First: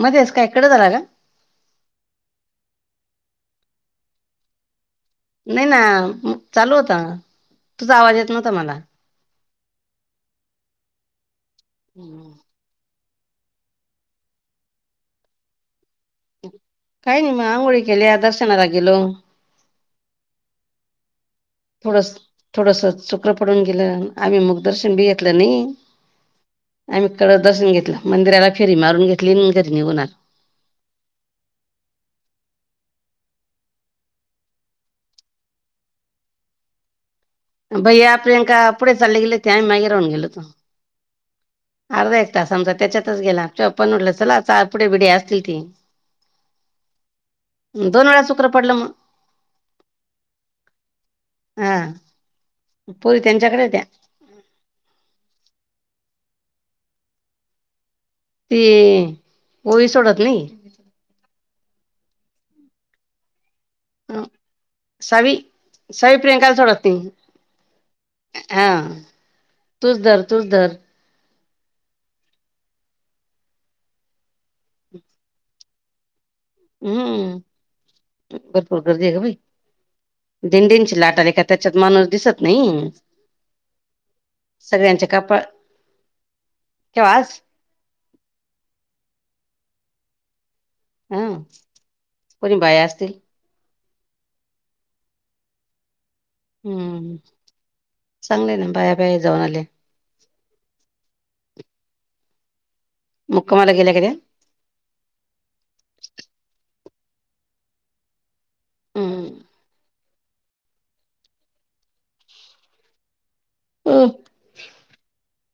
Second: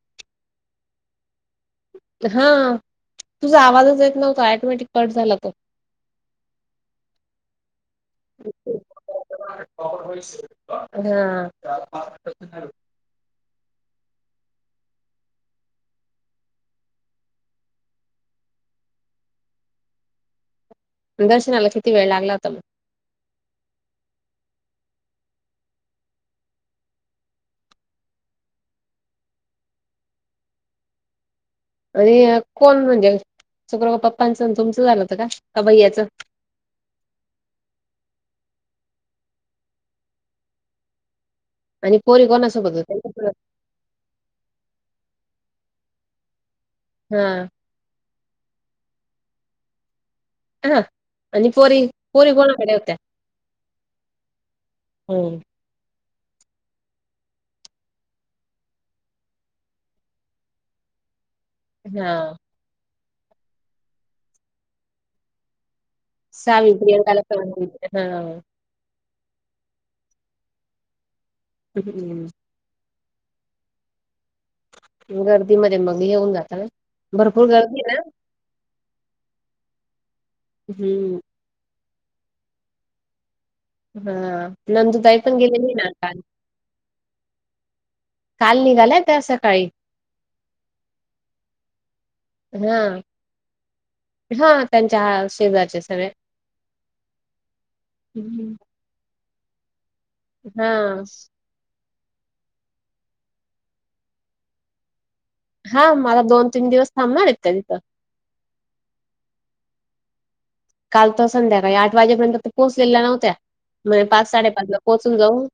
मध्येच काय कट झाला काय. हा तुझा आवाजच येत नव्हता ऑटोमॅटिक कट झाला तो. नाय ना म चालू होता तुझा आवाज येत नव्हता मला. हा काय नाही मग आंघोळी केल्या दर्शनाला गेलो. दर्शनाला. किती वेळ थोडस, लागला होता मग थोडस सुक्र पडून गेलं आम्ही मग दर्शन बी घेतलं नाहीं. आम्ही कळस दर्शन घेतलं मंदिराला फेरी मारून घेतली मग घरी निघून आलो. अरे यार कोण म्हणजे तिकड मग पप्पांचं तुमचं झालं होत का का भैय्याचं. भैय्या प्रियंका पुढ चालले गेले होते आम्ही मागे राऊून गेलो हो तो. आणि अर्धा पोरी एक तास आमचा कोणासोबत त्येच्यातच होत्या? गेलाय तूझ्या पप्पाना म्हणलं चला आता पुढे बिडे असतील ते. हां. दोन वेळा सुक्र पडलं मग. हा आणि पोरी, हा पोरी कोणाकडे होत्या. पोरी त्यांच्याकडे होत्या. हम्म. ती, ओवी सोडत नाही. हा. ह, सावी. सावी प्रियंकाला सावि सोडत नाही प्रियांकाला पल [unintelligible] हा हा, तूच धर, तूच धर. [inaudible] गर्दीमध्ये मग मी येवून जात ना हम्म, भरपूर गर्दी आहे ना भरपूर गर्दी हाय ग बाई, दिनडीणची हम्म लाट आली का त्याच्यात माणूस दिसत नाहीं. हा, नंदू ताई पण कपाळ गेलेली ना काल. केव्हा आज काल निघाल्यां त्या सकाळी. हम्म... हां, हां त्यांच्या शेजार च्या सगळ्या. हम्म, चांगलंय ना, बाया बाया जाऊन आल्या. हां.... मुक्कामाला गेल्या का त्या. हा, मला दोन तीन दिवस थांबणार आहेतं त्या तिथं. हम्म. काल तर संध्याकाळी आठ वाजेपर्यंत तर पोचलेल्या नव्हत्या, म्हणे अ, पाच साडेपाचला पोचुन जाऊं.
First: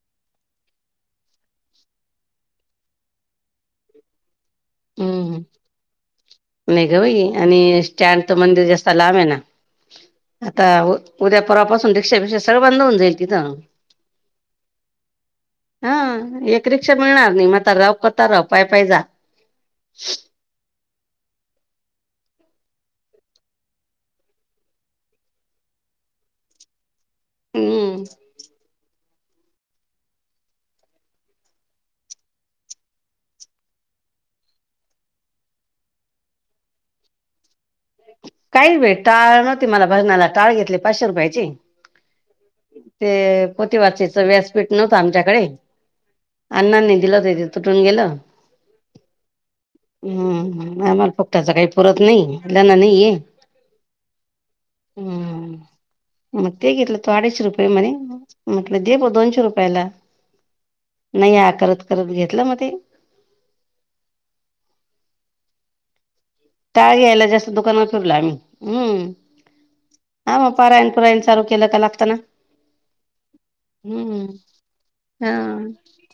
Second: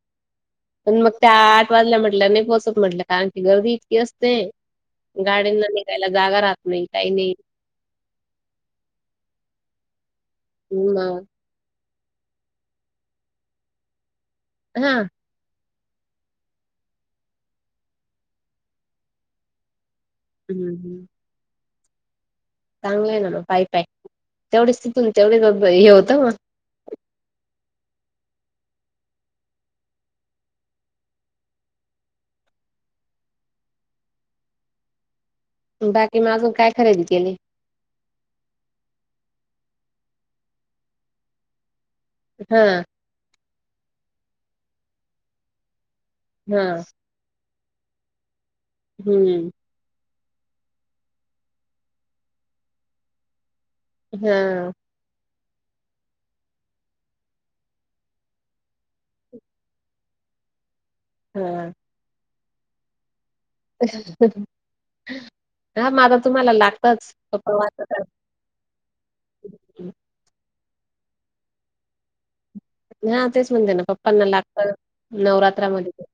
पण मग त्या आठ वाजल्या म्हटल्या नाही पोचत म्हटल्या, कारण की गर्दी इतकी असतें. हम्म गाडीना निघायला जागा राहत नाही, काही नाही. त्यातं मंदिर जास्त लांब आहे ना, आता मग उद्या... परवापासून रिक्षा बिक्षा सगळं बंद होऊन जाईल तिथं. हां. हा, एक रिक्षा मिळणार नाही. मत रावं, पत रावं, पाय पाय जां. [unintelligible] हम्म, हम्म. चांगलं आहे ना मग पाय पाय तेवढेच तुमच तेवढेच हे होतं मग हम्म. बाकी मग अजून काय खरेदी केली. काय भी भेटत, टाळ नव्हती मला भजनाला, टाळ घेतली पाचशे रुपयांची. हां. ते पोती वाचाचं व्यासपीठ नव्हतं आमच्याकडे, हा आण्णांनी. दिलं ते ते तुटून गेलं. हम्म... हम्म, आम्हाला फुकटाच काय पुरत नाही. त्यांना नाही यें. हां.. हम्म.. मग ते घेतलं तो अडीचशे रुपये म्हणे म्हटलं दे ब दोनशे रुपयाला नाही या हा. करत करत घेतलं मग ते ह माझ ताळ यायला जास्त दुकानावर फिरला आम्ही हम्म हा मग परायण पुरायण चालू केलं का लागतना हा तेच म्हणते ना, पप्पांना लागत हा नवरात्रमध्ये.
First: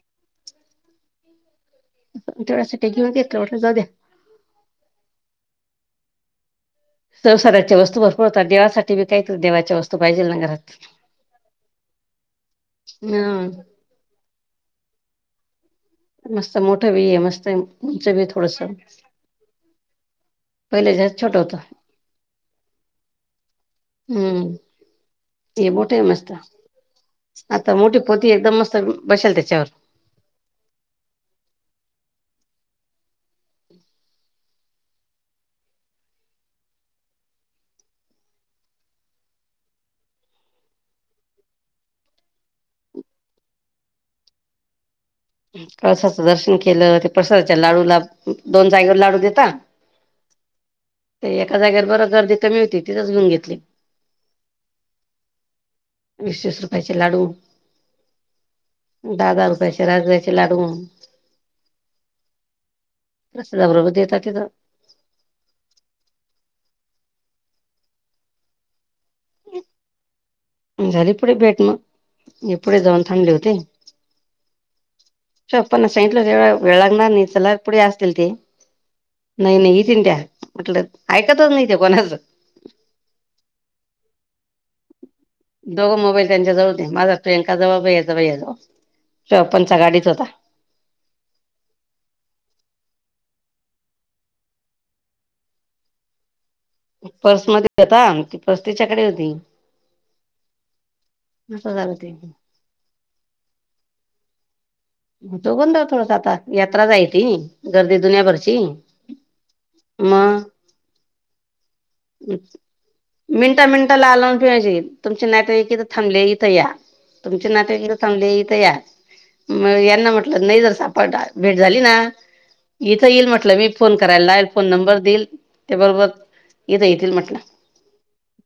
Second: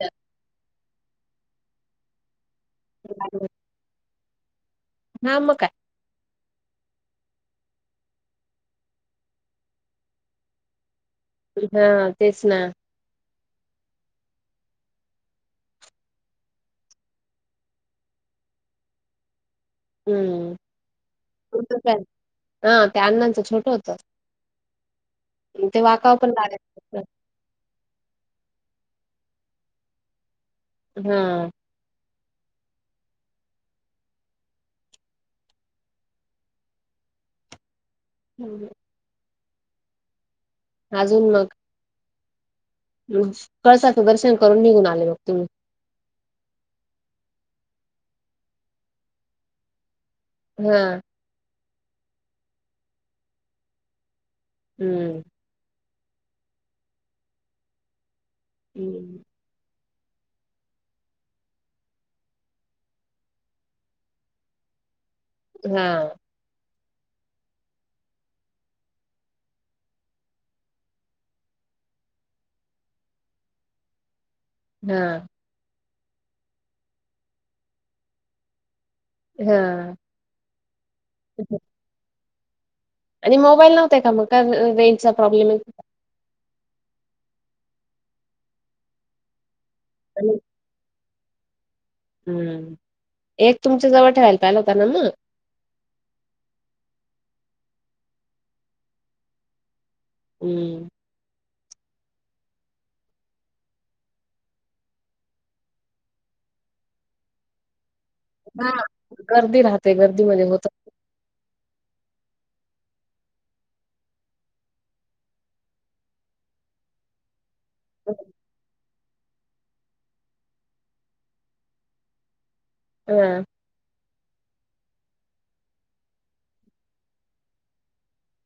तेवढ्याासाठी घेऊ घेतलं वाढत, जाऊ द्या. हां मग काय. संसाराच्या वस्तू भरपूर होतात. देवासाठी भी काहीतरी देवाच्या वस्तू पाहिजे ना घरांत. हां, तेच नां. नां. मस्त मोठं भी आहे. मस्त उंच भी आहे थोडंसं. हम्म छोटं होतं त्या अण्णांचं छोटं होत हम्म हे ते मोठे आहे वाकाव पण मस्त लागायच आता मोठी पोती एकदम मस्त बसेल त्याच्यावर हा हम अजून मग कळसाचे दर्शन करून निघून आले मग तुम्ही प्रसाचं दर्शन केलं ते प्रसादाच्या लाडूला दोन जागेवर लाडू देता हम ते एका जाग्यावर बर गर्दी कमी होती तीथच घेऊन घेतली हम् वीस वीस रुपयाचे लाडू हम्म दहा दहा रुपयाचे राजा लाूनस हजार रपे देतात तिथं हा झाली पुढे बेट मग पुढे जाऊन थांडले होते हा श्प ना साईटला वळगणार सलार पुढ असतील ते नाही नाही हा इथे त्या्या म्हटलं ऐकतच नाही ते कोणाचं आणि मोबाईल नव्हत का मग का रेंज दोघं मोबाईल त्यांच्या जवळ नाही माझा प्रियंका जवळचाजवव्पनचा गाडीत होता आहे हम्म एक तुमच्या जवळ ठेवायला पाहिला होताना ना पर्समध्येध्ये होता ती पर्स तिच्याकडे होती हम्म [unintelligible] ह प झाारत [unintelligible] दोघन जा थोडस आता यात्रा जाय त गर्दी दुन्या भरची [unintelligible] हा गर्दी राहते गर्दीमध्ये होत [unintelligible] मिनटा मिनटा ला आ लावून पिवायजे तुमचे नाटथ थांबले इथं या [unintelligible] तुमचे नातेगं चांगलेथ यार [unintelligible] म यांना म्हटलं नाही जर सापा भेट झाली ना इथं येईल हा म्हटलं मी [unintelligible] फोन करायला लागल फोन नंबर देईल त्या बरोबर येथ येतील म्हटलं [unintelligible]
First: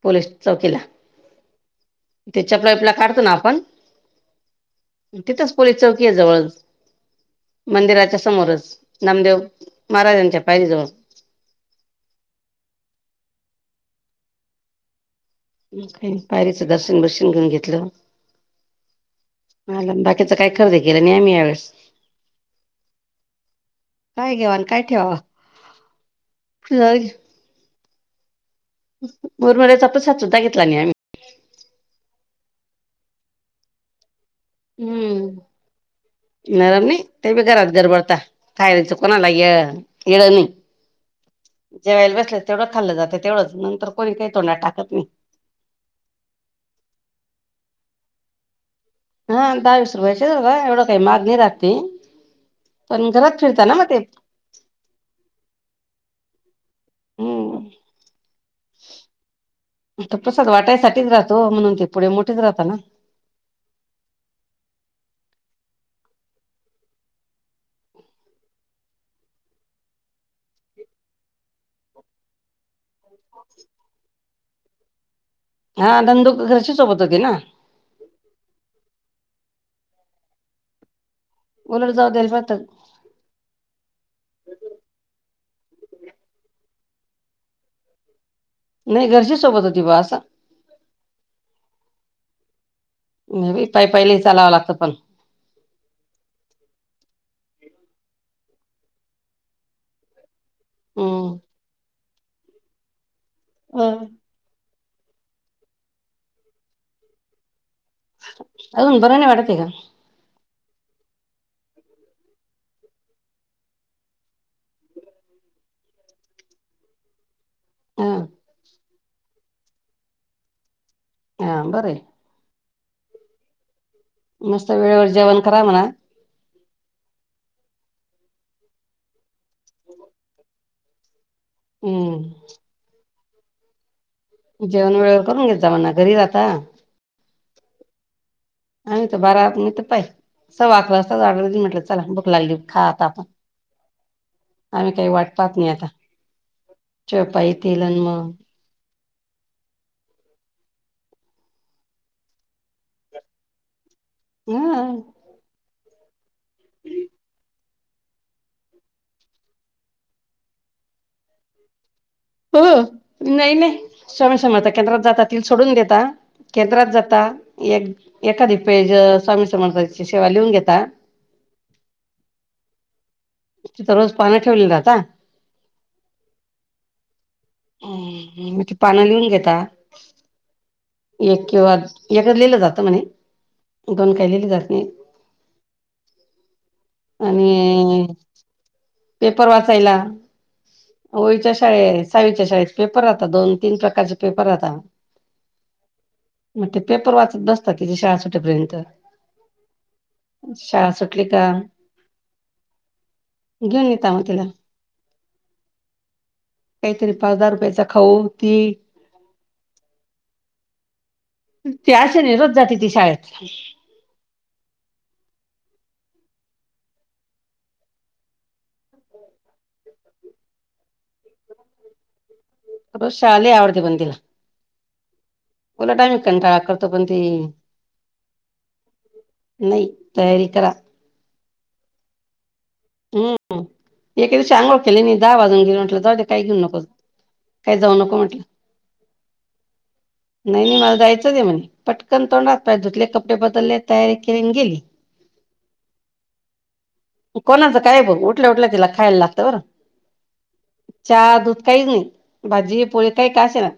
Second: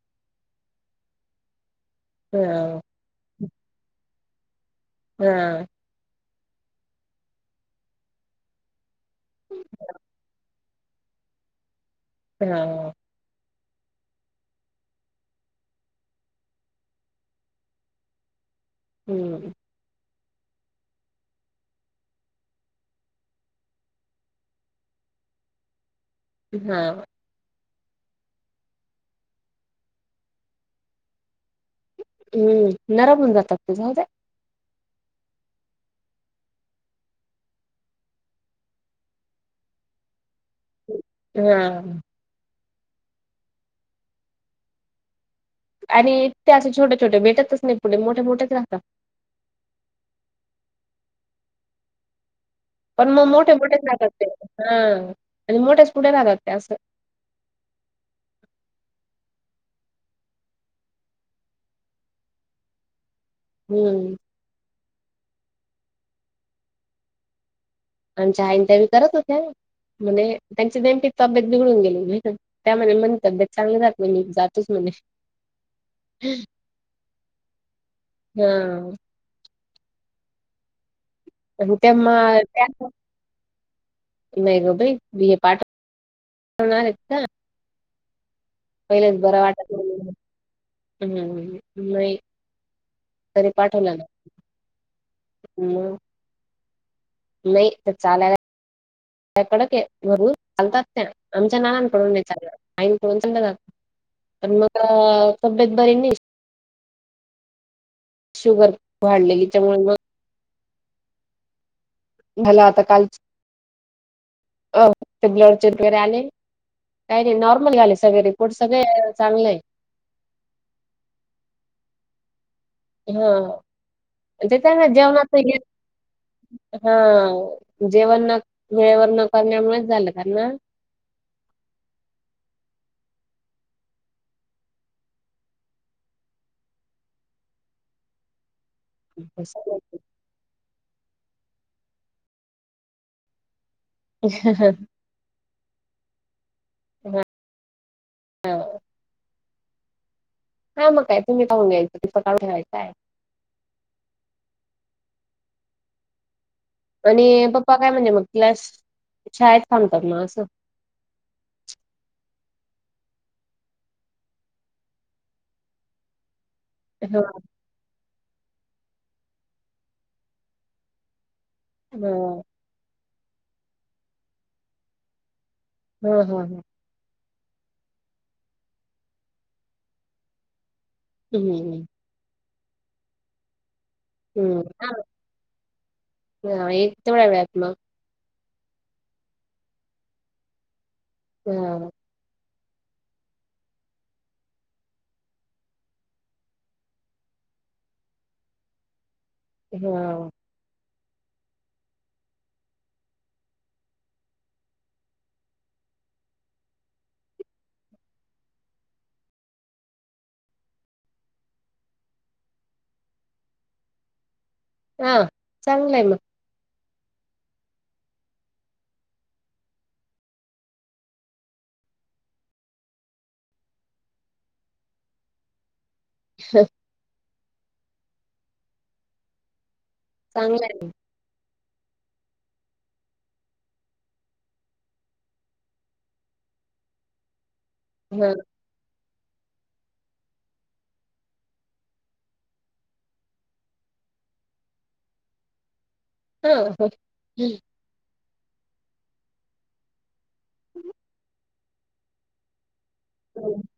पोलीस चौकीला ते चपला हा विपला काढतो ना आपण [unintelligible] तिथंच हा पोलीस चौकी आहे जवळ [unintelligible] मंदिराच्या समोरच नामदेव महाराजांच्या पायरीजवळ [unintelligible] हा [unintelligible] का पायरीचं दर्शन बर्शन घेऊन घेतलं [unintelligible] ह [unintelligible] मला बाकीचं काय खर्ज केलं नाही आमही यावेळेस [unintelligible] काय घेवान काय ठेवा [unintelligible] हा [unintelligible] बरम्याचा प्रसाद सुद्धा घेतला नाही आम्ही [unintelligible] हम्म नरम मुंदातगतच हो [unintelligible] हम्म [unintelligible] नरम नाही,, ते बी घरात गरबडता,, खायरचं कोणाला य येळ नाही. [unintelligible] हा जेव्हाला बसले तेवढंच खाल्लं जाते तेवढंच नंतर कोणी काही तोंडात टाकत नाही [unintelligible] आणि ते असे छोटे छोटे भेटतच नाही पुढे मोठे मोठेच राहतात [unintelligible] हा दहावीस रुपयाचे का एवढं काही मागणी राहते [unintelligible] पण म मोटे मोटे चं रातात ते,, आणी मोट्याच पुड्या राहतात अस, [unintelligible] हम्,, [unintelligible] तर प्रसाद वाटायसाठीच राहतो,, म्हणून ते पुढे मोठेच राहत ना. [unintelligible] हम्म, [unintelligible] आमच्या इंटरव्ह्यू करत होत्या. [unintelligible] म्हणे त्यांची नेमकी तब्येत बिघडून गेली नाही,, त्या मनेऽ [unintelligible] तब्येत चांगली जात म्ह,, जातोच म्हणे. [unintelligible] हा,, धंदुक घरशी सोबत होती ना. [unintelligible] हा, [unintelligible] ते उलट म जाऊ द्यायला पाहत त्याऽ [unintelligible] नाही ग बाई, बी हे पाठणार आहेत का? [unintelligible] नाही पहिले घरची बरं सोबत वाटत होती नाही बा मला, असं हम,, नाही ऽ [unintelligible] नाही बी पाय, पायला चालावं लागतं पणऽ [unintelligible] मगऽ [unintelligible] नाही,, तर चालायला, त्या कडक य वरून. [unintelligible] चालतात, त्या हम्म आमच्या नानां पळून नाही चाल,, आईन पळून चाललंऽ [unintelligible] हा,, [unintelligible] आमी मग,, तब्येत बरी नाईऽ [unintelligible] शुगर अून बरं नाई वाढलेली वाटतय का त्यामुळे [unintelligible] मग मला आता कालऽ [unintelligible] अ ते ब्लड चेट वगैरे आले,, काही नाही,, नॉर्मल झा आले हा सगळे रिपोर्ट,, सगळे चांगलय. हां, बरंय [unintelligible] हा,, ते मस्त त्याना वेळेवर जेवणाच जेवण गऽ करा म्हणा [unintelligible] हा,, जेवण न वळेवर न करण्यामुळेच झालं,, कार नाऽ [unintelligible] हम्म, [unintelligible] जेवण वेळे करून घेत जा म्हना.. घरी राहाताऽ [unintelligible] आम्ही त बारा मी त पाय सव्वा अकरा वाजताच [unintelligible] म्हटलं चला भुक लागली खा आता आपण आम्ही काय वाट पाहत नाय आता, चपाईती लावून हो हा मग काय, तुम्ही पण घ्यायचं, तिचं काय नाय काय हो आओ आणि, पप्पा काय म्हणजे मग क्लास, शाळेत थांबतात म असं हो नाय नाय स्वामी समर्था केंद्रात जाता तिल सोडून देता केंद्रात हा जाता, एक एखादी पेज स्वामी समर्था ची सेवा लिहून घेता बर तिथं सगळंचं पानं ठेवले राहता. हा हा हा हम्म मग ती पानं लिहून घेता एक किंवा, हम्म एकच लिलं जात म्हणे दोन काही लिहिली हम्म, जात नाही ह एक ते थोड्या वेळात आणि पेपर वाचायला, ओळीच्या हा शाळेत साईच्या शाळेत पेपर व्हता, दोन तीन प्रकारचे पेपर व्हता म ते पेपर वाचत बसतात,, हिजे शाळा सुटेपर्यंत. हा शाळा सुटली का घेऊन येता म तिला कायतरी पाच दहा रुपयाचा खाऊ केक त्या आशेनी, रोज जाते ती शाळेत अ चांगलंय म रोज शाळा लय आवडते पण तिला उलट आम्ही कंटाळा करतो पण, ती नही. तयारी चांगलं करा. आहे हम्म एके दिवशी अंघोळ केली नाही दहा वाजून गेले म्हटलं जाऊ दे काही घेऊ नको. काय जाऊ नको मग म्हटलं नही मला जायचंच ये म्हणली पटकन तोंड हात पाय धुतले कपडे बदलले तयारी केली अन् गेली. हा हा सकाळी बघ उठल्या उठल्या तिला खायला लागत बरं चहा दूध काही म्हण भाजी पोळी काही का असेना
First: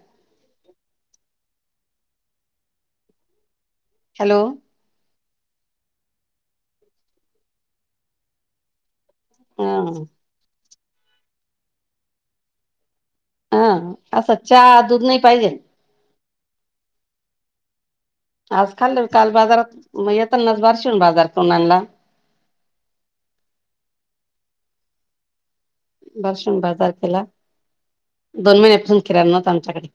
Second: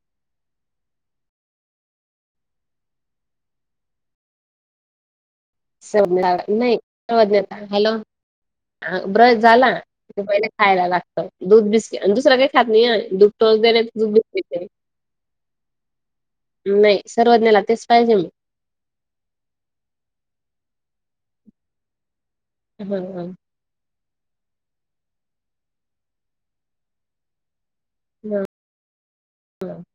हॅलो सोडणार नाही हॅलो हा ब्रश झाला ह खायला लागतं दूध बिस्किट आणि दुसरं काहीचं खात नाही ना दूध टोस्ट हा दयायला दूध असं पिते. चहा दूध नाही पाहिजेल. नाही सर्वज्ञला तेच पाहिजे म आज खाल्ल होत आज बाजारात म येेतानाच बारशीहून बाजार करून आणला. हो. बार्शीहून बाजार केला हा दोन महिन्यापासून किराणा नव्हता आमच्याकडे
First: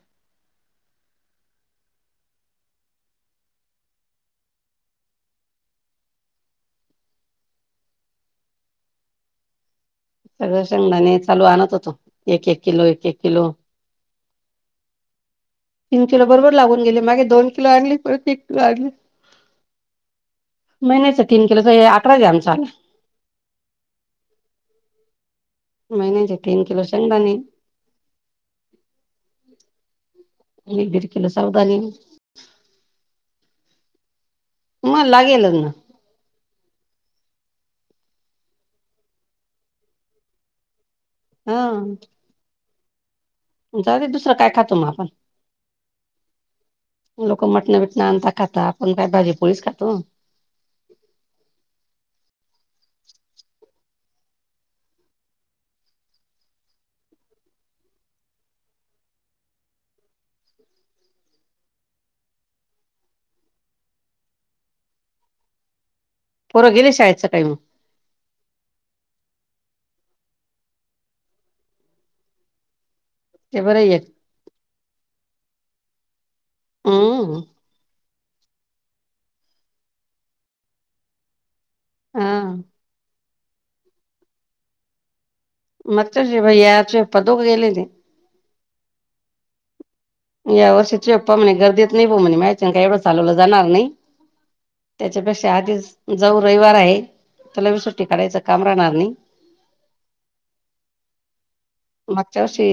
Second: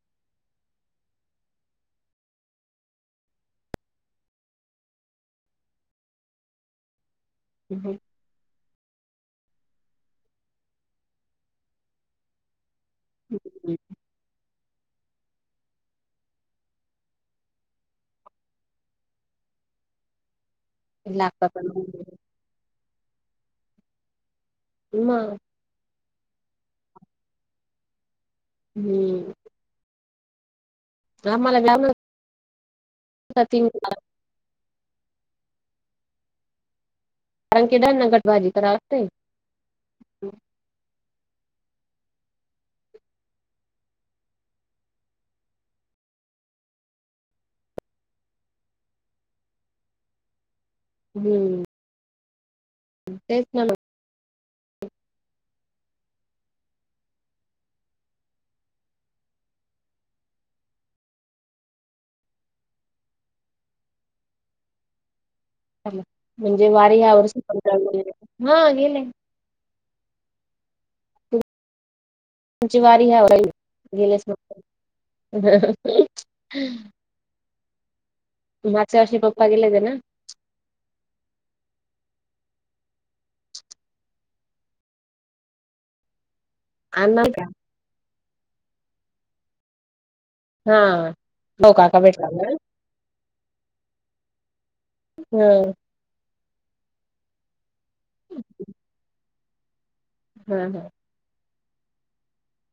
[unintelligible] सगळं शेंगदाणे चालू आणत होतो एक एक किलो एक एक किलो तीन किलो बरोबर लागून गेले मागे दोन किलो आणले परत एक किलो आणले. महिन्याचा तीन लागतात किलोचा त आकडाच ये आमचा. म महिन्याचे तीन किलो शेंगदाणे हम्म [unintelligible] आम्हाला लागल तर [unintelligible] तुम्हाला लागेल म कारण क केदा न घटबाजी कररा असय. [unintelligible] हां. जाऊदे दुसरं काय खातो मग आपण. लोक मटणं, बिटणं आणता खाता, आपण काय भाजीपोळीच खातो. हम्म. तेच ना मग. म्हणजे पोरं गेले वारी शाळेत ह्यावर्षी, सकाळी मग हा गेलेय. तुमची वारी ह्या ते बरं आहेत गेलेस म हम्म. मागच्या वर्षी पप्पा गेलेते ना? हां. मग तर जेवाय याचे अण्णा नाही पदोक का? गेले ते. या हा वर्षीची पप्पा म्हणे भाऊ गर्दीत काका नाही भो भेटला म्हणे ना. मा्याच्यान काही एवढं चालवलं जाणार नाही. हा त्याच्यापेक्षा आधीच जाऊ रविवार आहे, त्याला बि सुट्टी काढायचं काम राहणार नाही. हा हां. मागच्या वर्षी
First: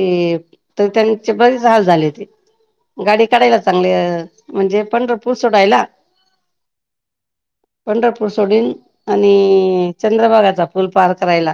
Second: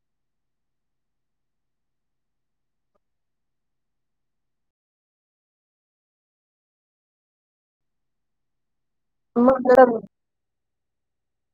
तर, त्यांचे बरेच हाल झाले ते. गाडी काढायला चांगली म्हणजे पंढरपूर सोडायला. पंढरपूर सोडून आणि मग चंद्रभगाचा पूल पार करायला.